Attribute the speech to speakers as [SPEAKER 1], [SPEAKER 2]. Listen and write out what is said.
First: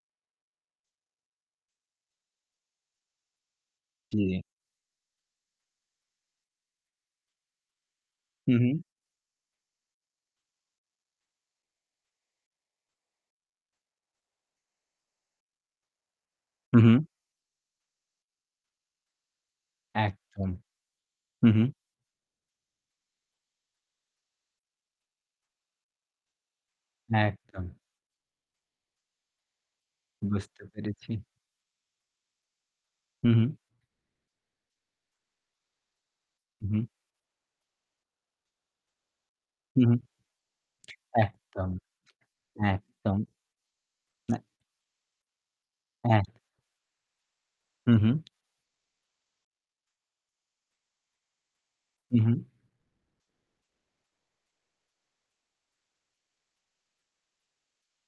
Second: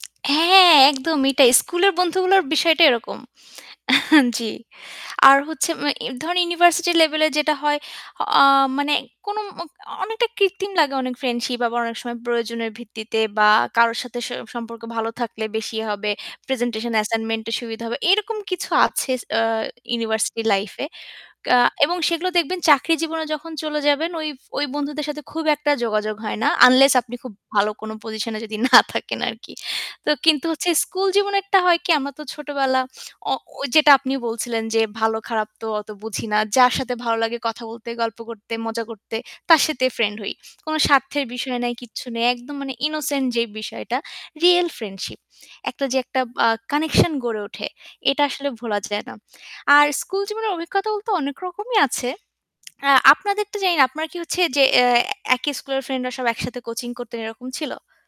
[SPEAKER 1] হ্যাঁ, একদম এটাই। স্কুলের বন্ধুগুলোর বিষয়টা এরকম
[SPEAKER 2] জী।
[SPEAKER 1] জ্বি। আর হচ্ছে আ ধরেন ইউনিভার্সিটি লেভেলে যেটা হয়, আ
[SPEAKER 2] হু ,হু।
[SPEAKER 1] মানে কোন মা অনেকটা কৃত্রিম লাগে অনেক ফ্রেন্ডশিপ আবার অনেক সময় প্রয়োজনের ভিত্তিতে বা কারো সাথে স সম্পর্ক ভালো থাকলে বেশি হবে।
[SPEAKER 2] হু,
[SPEAKER 1] প্রেজেন্টেশন
[SPEAKER 2] হু।
[SPEAKER 1] অ্যাসাইনমেন্ট এর সুবিধা হবে। এরকম কিছু আছে আ ইউনিভার্সিটি
[SPEAKER 2] একদম।
[SPEAKER 1] লাইফ এ।
[SPEAKER 2] হু,
[SPEAKER 1] কা
[SPEAKER 2] হু।
[SPEAKER 1] এবং সেগুলো দেখবেন চাকরি জীবনে যখন চলে যাবেন ওই, ওই বন্ধুদের সাথে খুব একটা যোগাযোগ হয় না। আনলেস আপনি খুব ভালো
[SPEAKER 2] একদম।
[SPEAKER 1] কোন পজিশন এ যদি না থাকেন আরকি। তো কিন্তু
[SPEAKER 2] বুঝতে
[SPEAKER 1] হচ্ছে স্কুল
[SPEAKER 2] পেরেছি।
[SPEAKER 1] জীবনে একটা হয় কি আমরা তো ছোটবেলা
[SPEAKER 2] হু,
[SPEAKER 1] অ
[SPEAKER 2] হু।
[SPEAKER 1] ঐ যেটা আপনি বলছিলেন যে ভালো খারাপ তো অত বুঝি না। যার
[SPEAKER 2] উহু।
[SPEAKER 1] সাথে ভালো লাগে কথা বলতে, গল্প করতে, মজা করতে তার
[SPEAKER 2] হম,
[SPEAKER 1] সাথে
[SPEAKER 2] হম।
[SPEAKER 1] ফ্রেন্ড হই। কোনো স্বার্থের বিষয়
[SPEAKER 2] একদম।
[SPEAKER 1] নাই, কিচ্ছু নেই। একদম মানে
[SPEAKER 2] একদম।
[SPEAKER 1] ইনোসেন্ট যে বিষয়টা।
[SPEAKER 2] না
[SPEAKER 1] রিয়াল ফ্রেন্ডশিপ। একটা যে একটা
[SPEAKER 2] হ্যাঁ।
[SPEAKER 1] আ কানেকশন গড়ে ওঠে।
[SPEAKER 2] হু,
[SPEAKER 1] এটা
[SPEAKER 2] হু।
[SPEAKER 1] আসলে ভোলা যায় না। আর স্কুল জীবনের অভিজ্ঞতা বলতে অনেক রকমই আছে।
[SPEAKER 2] হু, হু।
[SPEAKER 1] আ আপনাদের তো জানি না। আপনার কি হচ্ছে যে অ্যা একই স্কুলের ফ্রেন্ডরা সব একসাথে কোচিং করতেন এরকম ছিল?